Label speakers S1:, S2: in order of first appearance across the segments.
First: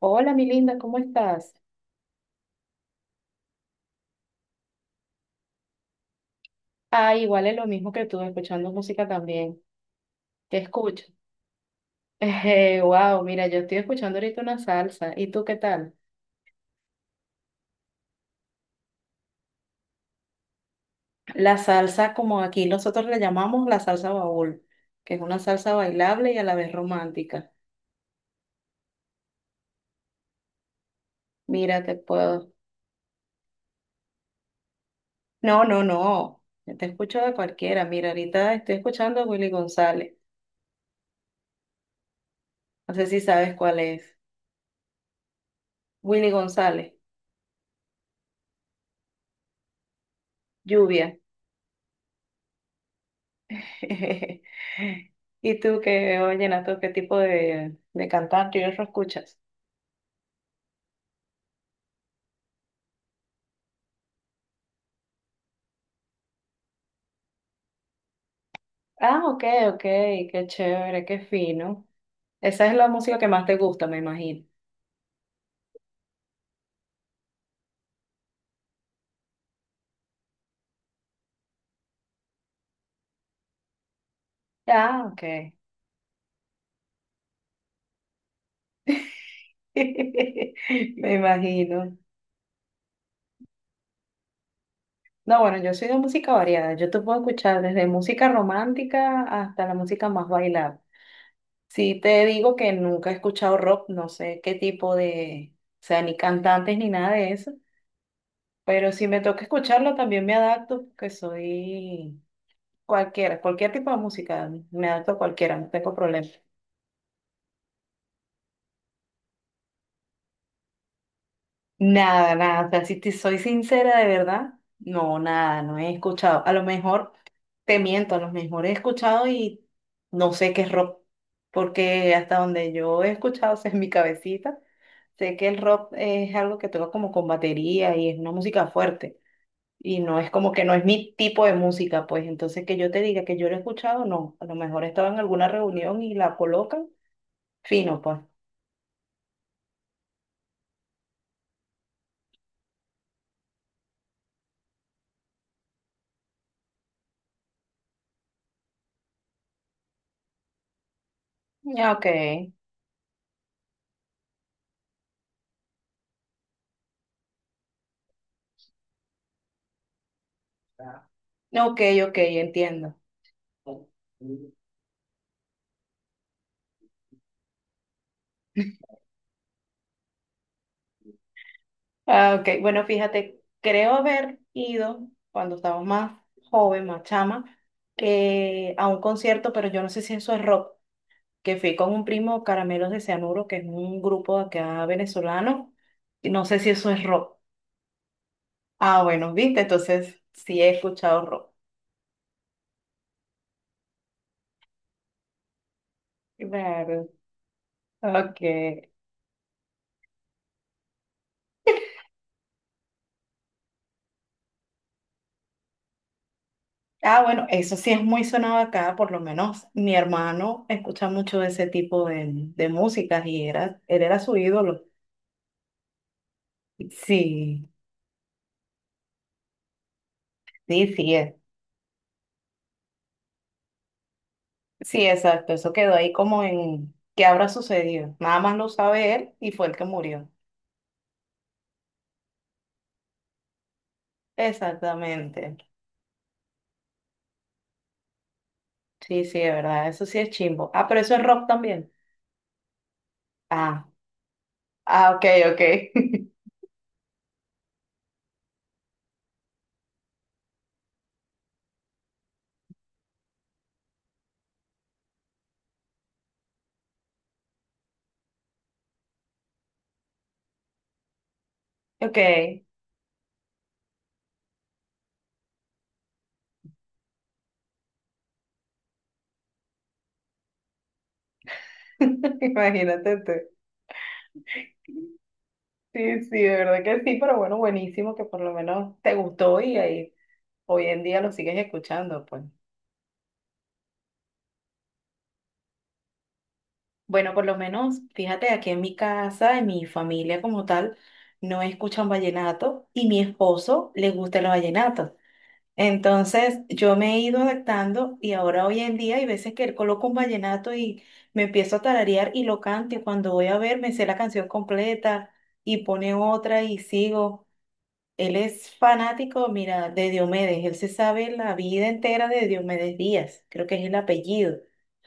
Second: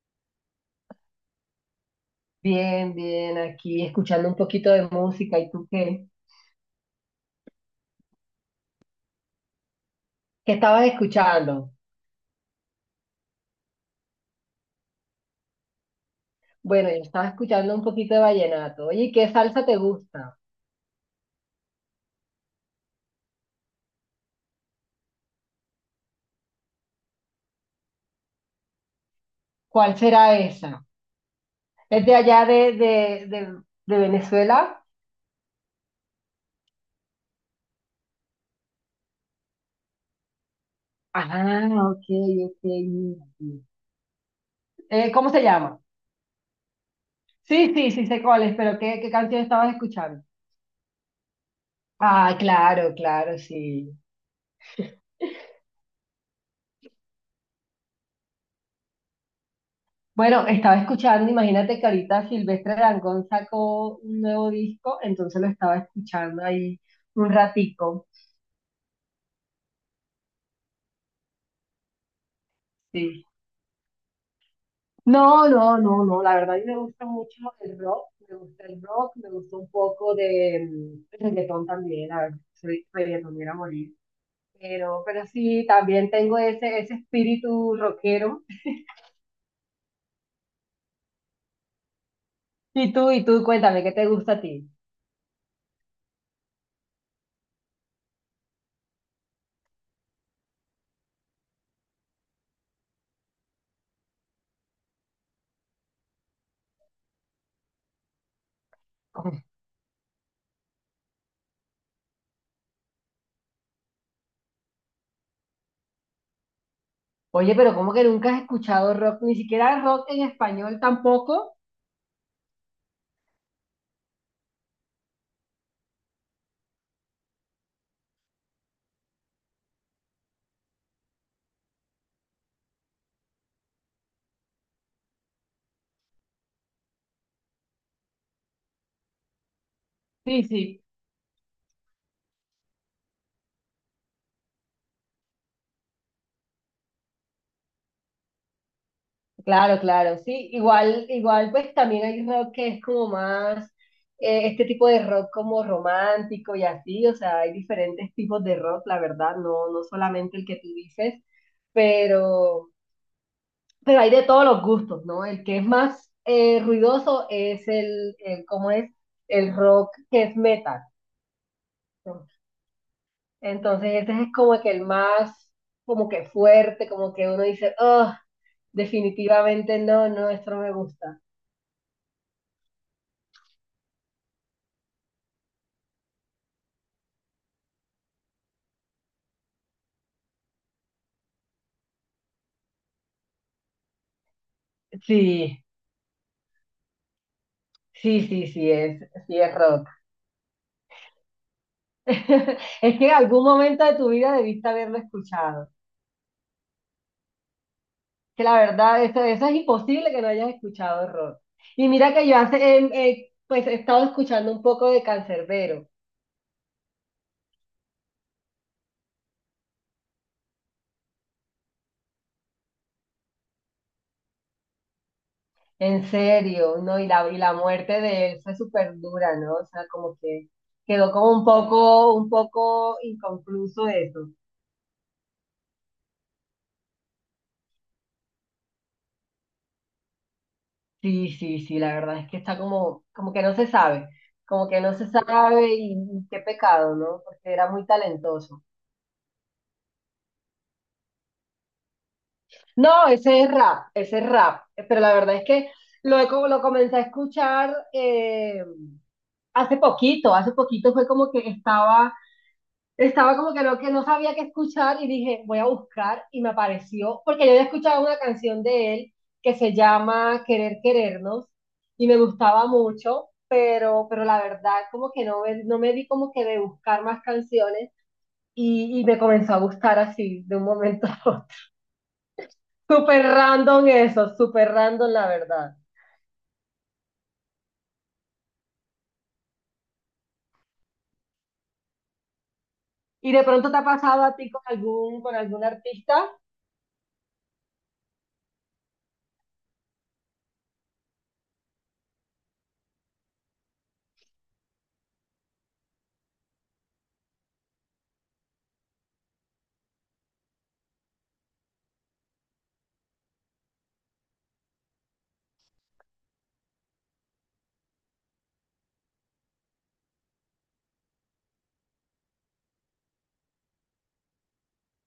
S1: Hola, mi linda, ¿cómo estás?
S2: Bien, bien, aquí escuchando un poquito de música. ¿Y tú qué?
S1: Ah, igual es lo mismo que tú, escuchando música también.
S2: ¿Qué
S1: Te
S2: estabas
S1: escucho.
S2: escuchando?
S1: Wow, mira, yo estoy escuchando ahorita una salsa. ¿Y tú qué tal?
S2: Bueno, yo estaba escuchando un poquito de vallenato. Oye, ¿qué salsa te gusta?
S1: La salsa, como aquí nosotros la llamamos la salsa baúl, que es una salsa bailable y a la vez romántica.
S2: ¿Cuál será esa?
S1: Mira, te
S2: ¿Es de allá
S1: puedo.
S2: de Venezuela?
S1: No, no, no. Te escucho de cualquiera. Mira, ahorita estoy escuchando a Willy González.
S2: Ah, ok, ok.
S1: No sé si
S2: Mira,
S1: sabes
S2: mira.
S1: cuál es.
S2: ¿Cómo se llama?
S1: Willy González,
S2: Sí, sí, sí sé cuál es, pero ¿qué canción estabas escuchando?
S1: Lluvia.
S2: Ah, claro, claro, sí.
S1: ¿Y tú qué, oye, vallenato, qué tipo de cantante y eso escuchas?
S2: Bueno, estaba escuchando, imagínate que ahorita Silvestre Dangond sacó un nuevo disco, entonces lo estaba escuchando ahí un ratico.
S1: Ah, ok, ok, qué chévere, qué fino. Esa es la música
S2: Sí.
S1: que más te gusta, me imagino.
S2: No, no, no, no, la verdad a mí me gusta mucho el rock, me gusta el rock, me gusta un poco de reggaetón también, la verdad, soy reggaetonera a morir. Pero,
S1: Ah,
S2: pero
S1: ok.
S2: sí, también tengo ese espíritu rockero.
S1: Me imagino.
S2: Y tú, cuéntame, ¿qué te gusta a ti?
S1: No, bueno, yo soy de música variada. Yo te puedo escuchar desde música romántica hasta la música más bailada. Sí te digo que nunca he escuchado rock, no sé qué tipo de, o sea, ni cantantes ni nada de eso. Pero si me toca escucharlo, también me adapto, porque soy cualquiera, cualquier tipo de música, me adapto a cualquiera, no tengo problema.
S2: Oye, pero ¿cómo que nunca has escuchado rock? Ni siquiera rock en español tampoco.
S1: Nada, nada, o sea, si te soy sincera de verdad, no, nada, no he escuchado. A lo mejor te miento, a lo mejor he escuchado y no sé qué es rock, porque hasta donde yo he escuchado, o sea, en mi cabecita, sé que el rock es algo que toca como con batería y es una música fuerte. Y no es
S2: Sí,
S1: como que no es
S2: sí,
S1: mi tipo de música, pues entonces que yo te diga que yo lo he escuchado, no. A lo mejor estaba en alguna reunión y la colocan, fino, pues.
S2: claro, claro, sí. Igual, igual, pues también hay rock que es como más, este tipo de rock como romántico y así, o sea, hay diferentes tipos de rock, la verdad, no, no solamente el que tú dices,
S1: Ya, Ok,
S2: pero, pero hay de todos los gustos, ¿no? El que es más ruidoso es el, ¿cómo es? El rock que es metal,
S1: ok, ok,
S2: ¿no?
S1: entiendo.
S2: Entonces, ese es como que el más, como que fuerte, como que uno dice, oh, definitivamente no, no, esto no me gusta.
S1: Ah, ok, bueno, fíjate, creo haber ido cuando estaba más joven, más chama, a un concierto, pero yo no sé si eso es rock, que fui con un primo Caramelos de Cianuro, que es un grupo de acá
S2: Sí,
S1: venezolano, y no sé si eso es rock.
S2: sí, sí,
S1: Ah, bueno,
S2: sí es
S1: viste,
S2: rock.
S1: entonces sí he escuchado rock.
S2: Es que en algún momento de tu vida debiste haberlo escuchado.
S1: Claro. Ok.
S2: Que la verdad, eso es imposible que no hayas escuchado rock. Y mira que yo hace, pues he estado escuchando un poco de Cancerbero.
S1: Ah, bueno, eso sí es muy sonado acá, por lo menos mi hermano escucha mucho de ese tipo de músicas y era, él era su ídolo.
S2: ¿En serio, no? Y la
S1: Sí,
S2: muerte de él fue súper dura, ¿no? O sea, como que
S1: sí,
S2: quedó
S1: sí, es.
S2: como un poco inconcluso eso.
S1: Sí, exacto, eso quedó ahí como en qué habrá sucedido. Nada más lo sabe él y fue el que murió.
S2: Sí, sí, sí, la verdad es que está como, como que no se sabe, como que no se
S1: Exactamente.
S2: sabe y qué pecado, ¿no? Porque era muy talentoso.
S1: Sí, sí, de verdad, eso sí es chimbo. Ah, pero eso es rock también.
S2: No,
S1: Ah,
S2: ese es rap, pero la
S1: ah, ok,
S2: verdad es
S1: ok.
S2: que lo comencé a escuchar, hace poquito fue como que estaba. Estaba como que no sabía qué escuchar y dije, voy a buscar y me apareció, porque yo había escuchado una canción de él que se llama Querer Querernos y me
S1: Ok,
S2: gustaba mucho, pero la verdad como que no me di como que de buscar más canciones y me comenzó a gustar así de un momento a otro.
S1: imagínate
S2: Súper
S1: tú.
S2: random eso, súper random la verdad.
S1: Sí, sí, de verdad que sí, pero bueno, buenísimo que por lo menos te gustó y ahí hoy en día lo sigues escuchando, pues.
S2: ¿Y de pronto te ha pasado a ti con algún artista?
S1: Bueno, por lo menos, fíjate, aquí en mi casa, en mi familia como tal, no escuchan vallenato y mi esposo le gusta el vallenato. Entonces, yo me he ido adaptando y ahora hoy en día hay veces que él coloca un vallenato y me empiezo a tararear y lo canto y cuando voy a ver me sé la canción completa y pone otra y sigo. Él es fanático, mira, de Diomedes. Él se sabe la vida entera de Diomedes Díaz. Creo que es el apellido.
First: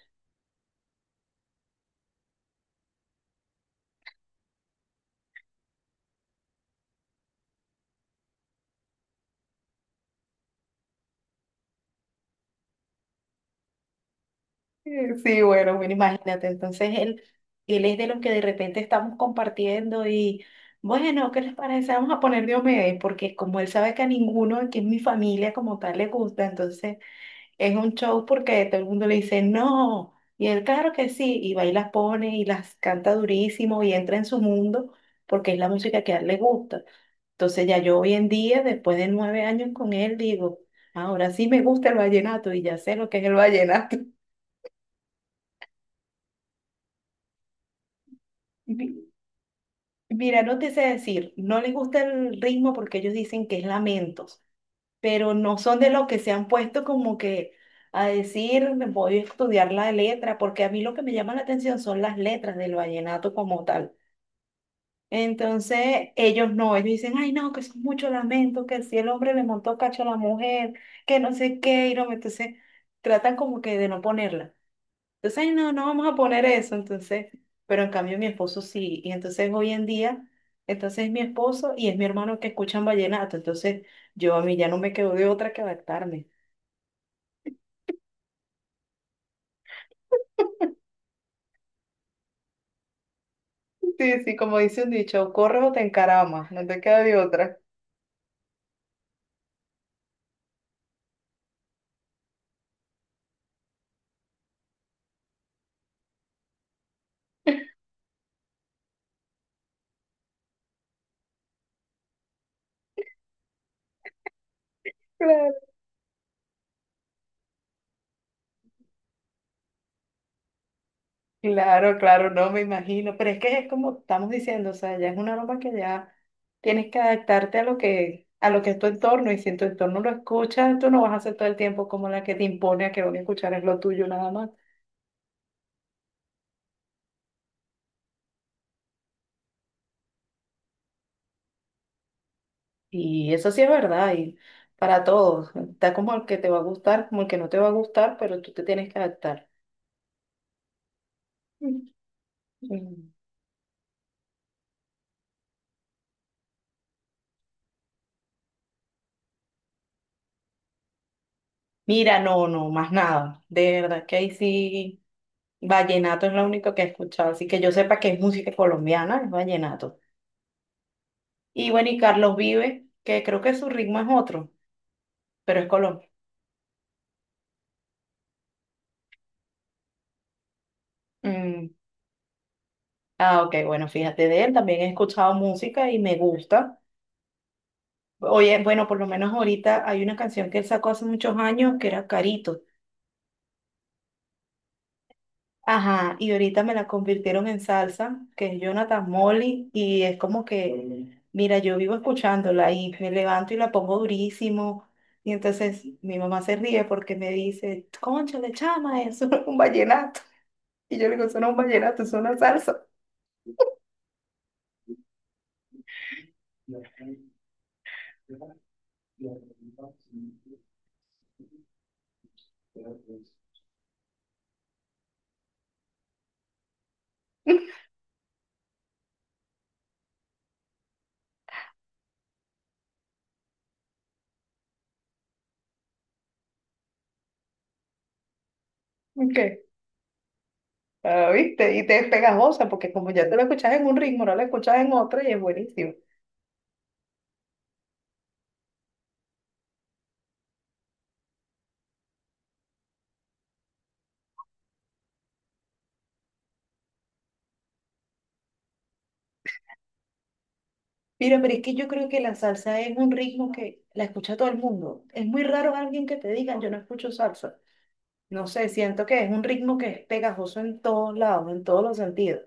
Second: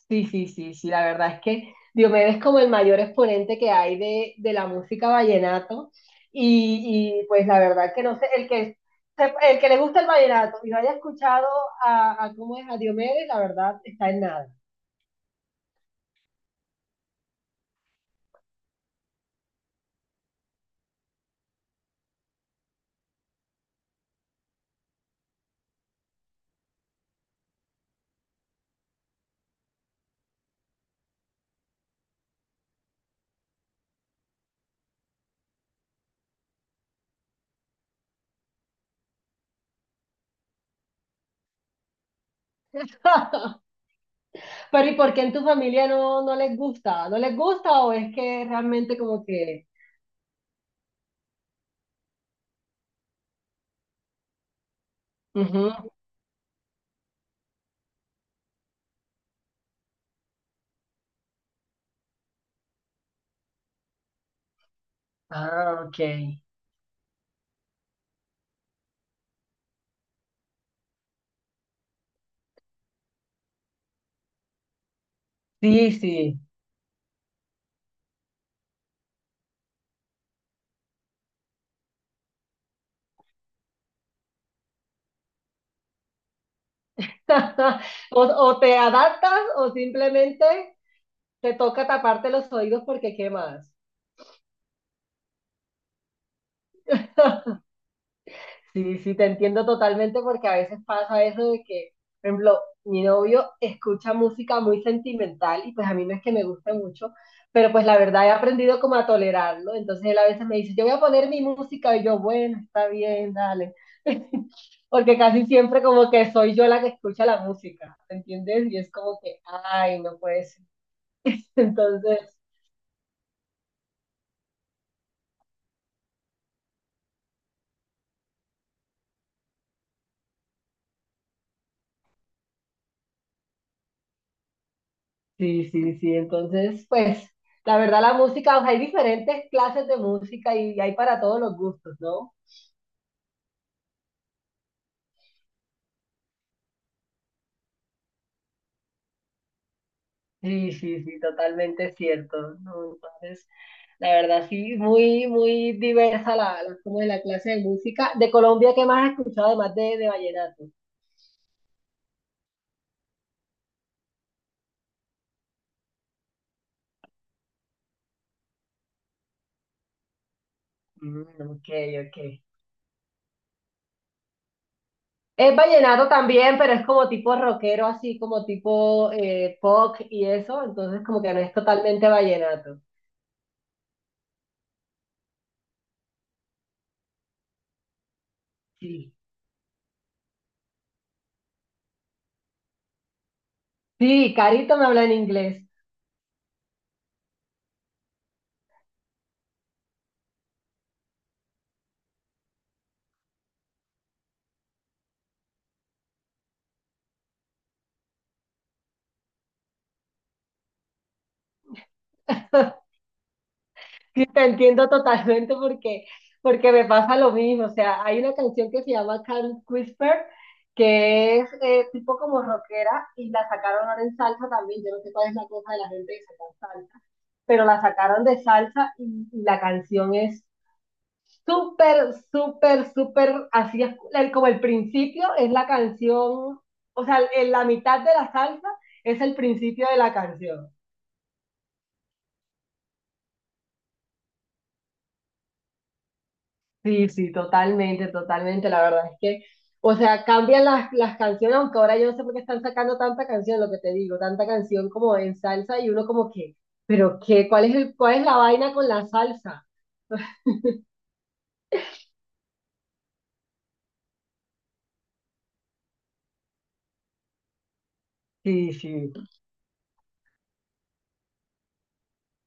S2: Sí, sí, sí, sí, la verdad es que Diomedes es como el mayor exponente que hay de la música vallenato y, pues la verdad que no sé, el que le gusta el vallenato y no haya escuchado a cómo es a Diomedes, la verdad está en nada.
S1: Sí, bueno, bueno, imagínate. Entonces él es de los que de repente estamos compartiendo y, bueno, ¿qué les parece? Vamos a poner Diomedes, porque como él sabe que a ninguno que es mi familia como tal le gusta, entonces es un show porque todo el mundo le dice no, y él claro que sí, y va y las pone y las canta durísimo y entra en su mundo porque es la música que a él le gusta. Entonces ya yo hoy en día, después de 9 años con él, digo, ahora sí me gusta el vallenato y ya sé lo que es el vallenato.
S2: Pero ¿y por qué en tu familia no, no les gusta? ¿No les gusta o es que realmente
S1: Mi-
S2: como que...
S1: Mira, no te sé decir, no les gusta el ritmo porque ellos dicen que es lamento, pero no
S2: Ujú.
S1: son de lo que se han puesto como que a decir, me voy a estudiar la letra, porque a mí lo que me llama la atención son las letras del vallenato como tal.
S2: Ah, ok.
S1: Entonces, ellos no, ellos dicen, ay, no, que eso es mucho lamento, que si el hombre le montó cacho a la mujer, que no sé qué, y no, entonces tratan como que de no ponerla. Entonces, ay, no, no
S2: Sí,
S1: vamos a
S2: sí.
S1: poner eso, entonces, pero en cambio mi esposo sí, y entonces hoy en día, entonces es mi esposo y es mi hermano que escuchan vallenato, entonces yo a mí ya no me quedo de otra que adaptarme.
S2: O, o te adaptas o simplemente te toca taparte los oídos porque ¿qué más?
S1: Sí, sí, como dice un dicho, corres o te encaramas, no te queda de otra.
S2: Sí, sí, te entiendo totalmente porque a veces pasa eso de que, por ejemplo, mi novio escucha música muy sentimental y pues a mí no es que me guste mucho, pero pues la verdad he aprendido como a tolerarlo. Entonces él a veces me dice, yo voy a poner mi música y yo, bueno, está bien, dale. Porque casi
S1: Claro.
S2: siempre como que soy yo la que escucha la música, ¿entiendes? Y es como que, ay, no puede ser.
S1: Claro,
S2: Entonces...
S1: claro, no me imagino, pero es que es como estamos diciendo, o sea, ya es una aroma que ya tienes que adaptarte a lo que es tu entorno, y si en tu entorno lo escuchas, tú no vas a ser todo el tiempo como la que te impone a que lo que escuchar es lo tuyo nada más.
S2: Sí, sí, sí. Entonces, pues, la verdad, la música, o sea, hay diferentes clases de música y hay para todos los gustos, ¿no?
S1: Y eso sí es verdad, y para todos, está como el que te va a gustar, como el que no te va a gustar, pero tú te tienes que adaptar.
S2: Sí, sí, sí,
S1: Mm.
S2: totalmente cierto, ¿no? Entonces, la verdad, sí, muy, muy diversa como es la clase de música. De Colombia, ¿qué más has escuchado además de vallenato?
S1: Mira, no, no, más nada, de verdad que ahí sí. Vallenato es lo único que he escuchado, así que yo sepa que es música colombiana, es vallenato.
S2: Mm, ok,
S1: Y bueno, y
S2: ok.
S1: Carlos Vives, que creo que su ritmo es otro,
S2: Es
S1: pero es
S2: vallenato
S1: Colombia.
S2: también, pero es como tipo rockero, así como tipo pop y eso, entonces como que no es
S1: Mm.
S2: totalmente vallenato.
S1: Ah, ok, bueno, fíjate de él, también he escuchado música y me gusta. Oye, bueno, por lo
S2: Sí.
S1: menos ahorita hay una canción que él sacó hace muchos años que era Carito.
S2: Sí, Carito me habla en inglés.
S1: Ajá, y ahorita me la convirtieron en salsa, que es Jonathan Molly, y es como que mira, yo vivo escuchándola y me levanto y la pongo durísimo. Y entonces mi mamá se ríe porque me dice, cónchale, chama, eso no es un vallenato. Y yo le digo, eso no es un vallenato, eso no es una salsa.
S2: Sí, te entiendo totalmente porque, porque me pasa lo mismo. O sea, hay una canción que se llama Can't Whisper, que es tipo como rockera y la sacaron ahora en salsa también. Yo no sé cuál es la cosa de la gente que saca salsa, pero la sacaron de salsa y la canción es súper, súper, súper, así como el principio es la canción, o sea, en la mitad de la salsa es el
S1: ¿Qué?
S2: principio de la canción.
S1: Ah, ¿viste? Y te es pegajosa porque como ya te lo escuchas en un ritmo, no la escuchas en otro y es buenísimo.
S2: Sí, sí, totalmente, totalmente. La verdad es que, o sea, cambian las canciones, aunque ahora yo no sé por qué están sacando tanta canción, lo que te digo, tanta canción como en salsa y uno como que, pero qué, ¿cuál es cuál es la vaina con la salsa?
S1: Mira, pero es que yo creo que la salsa es un ritmo que la escucha todo el mundo. Es muy raro alguien que te diga, yo no escucho salsa. No sé,
S2: Sí,
S1: siento
S2: sí,
S1: que es un ritmo que es pegajoso en todos lados, en todos los sentidos.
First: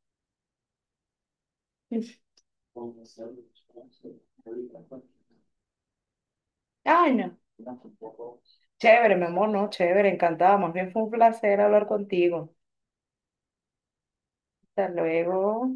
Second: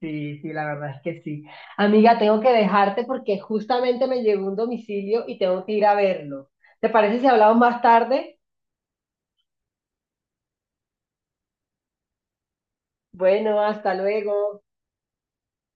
S2: sí, sí, la verdad es que sí. Amiga, tengo que dejarte porque justamente me llegó un domicilio y tengo que ir a verlo. ¿Te
S1: Ay,
S2: parece si
S1: no.
S2: hablamos más tarde?
S1: Chévere, mi amor, no, chévere, encantada. Más bien fue un placer hablar contigo.
S2: Bueno, hasta luego.
S1: Hasta luego.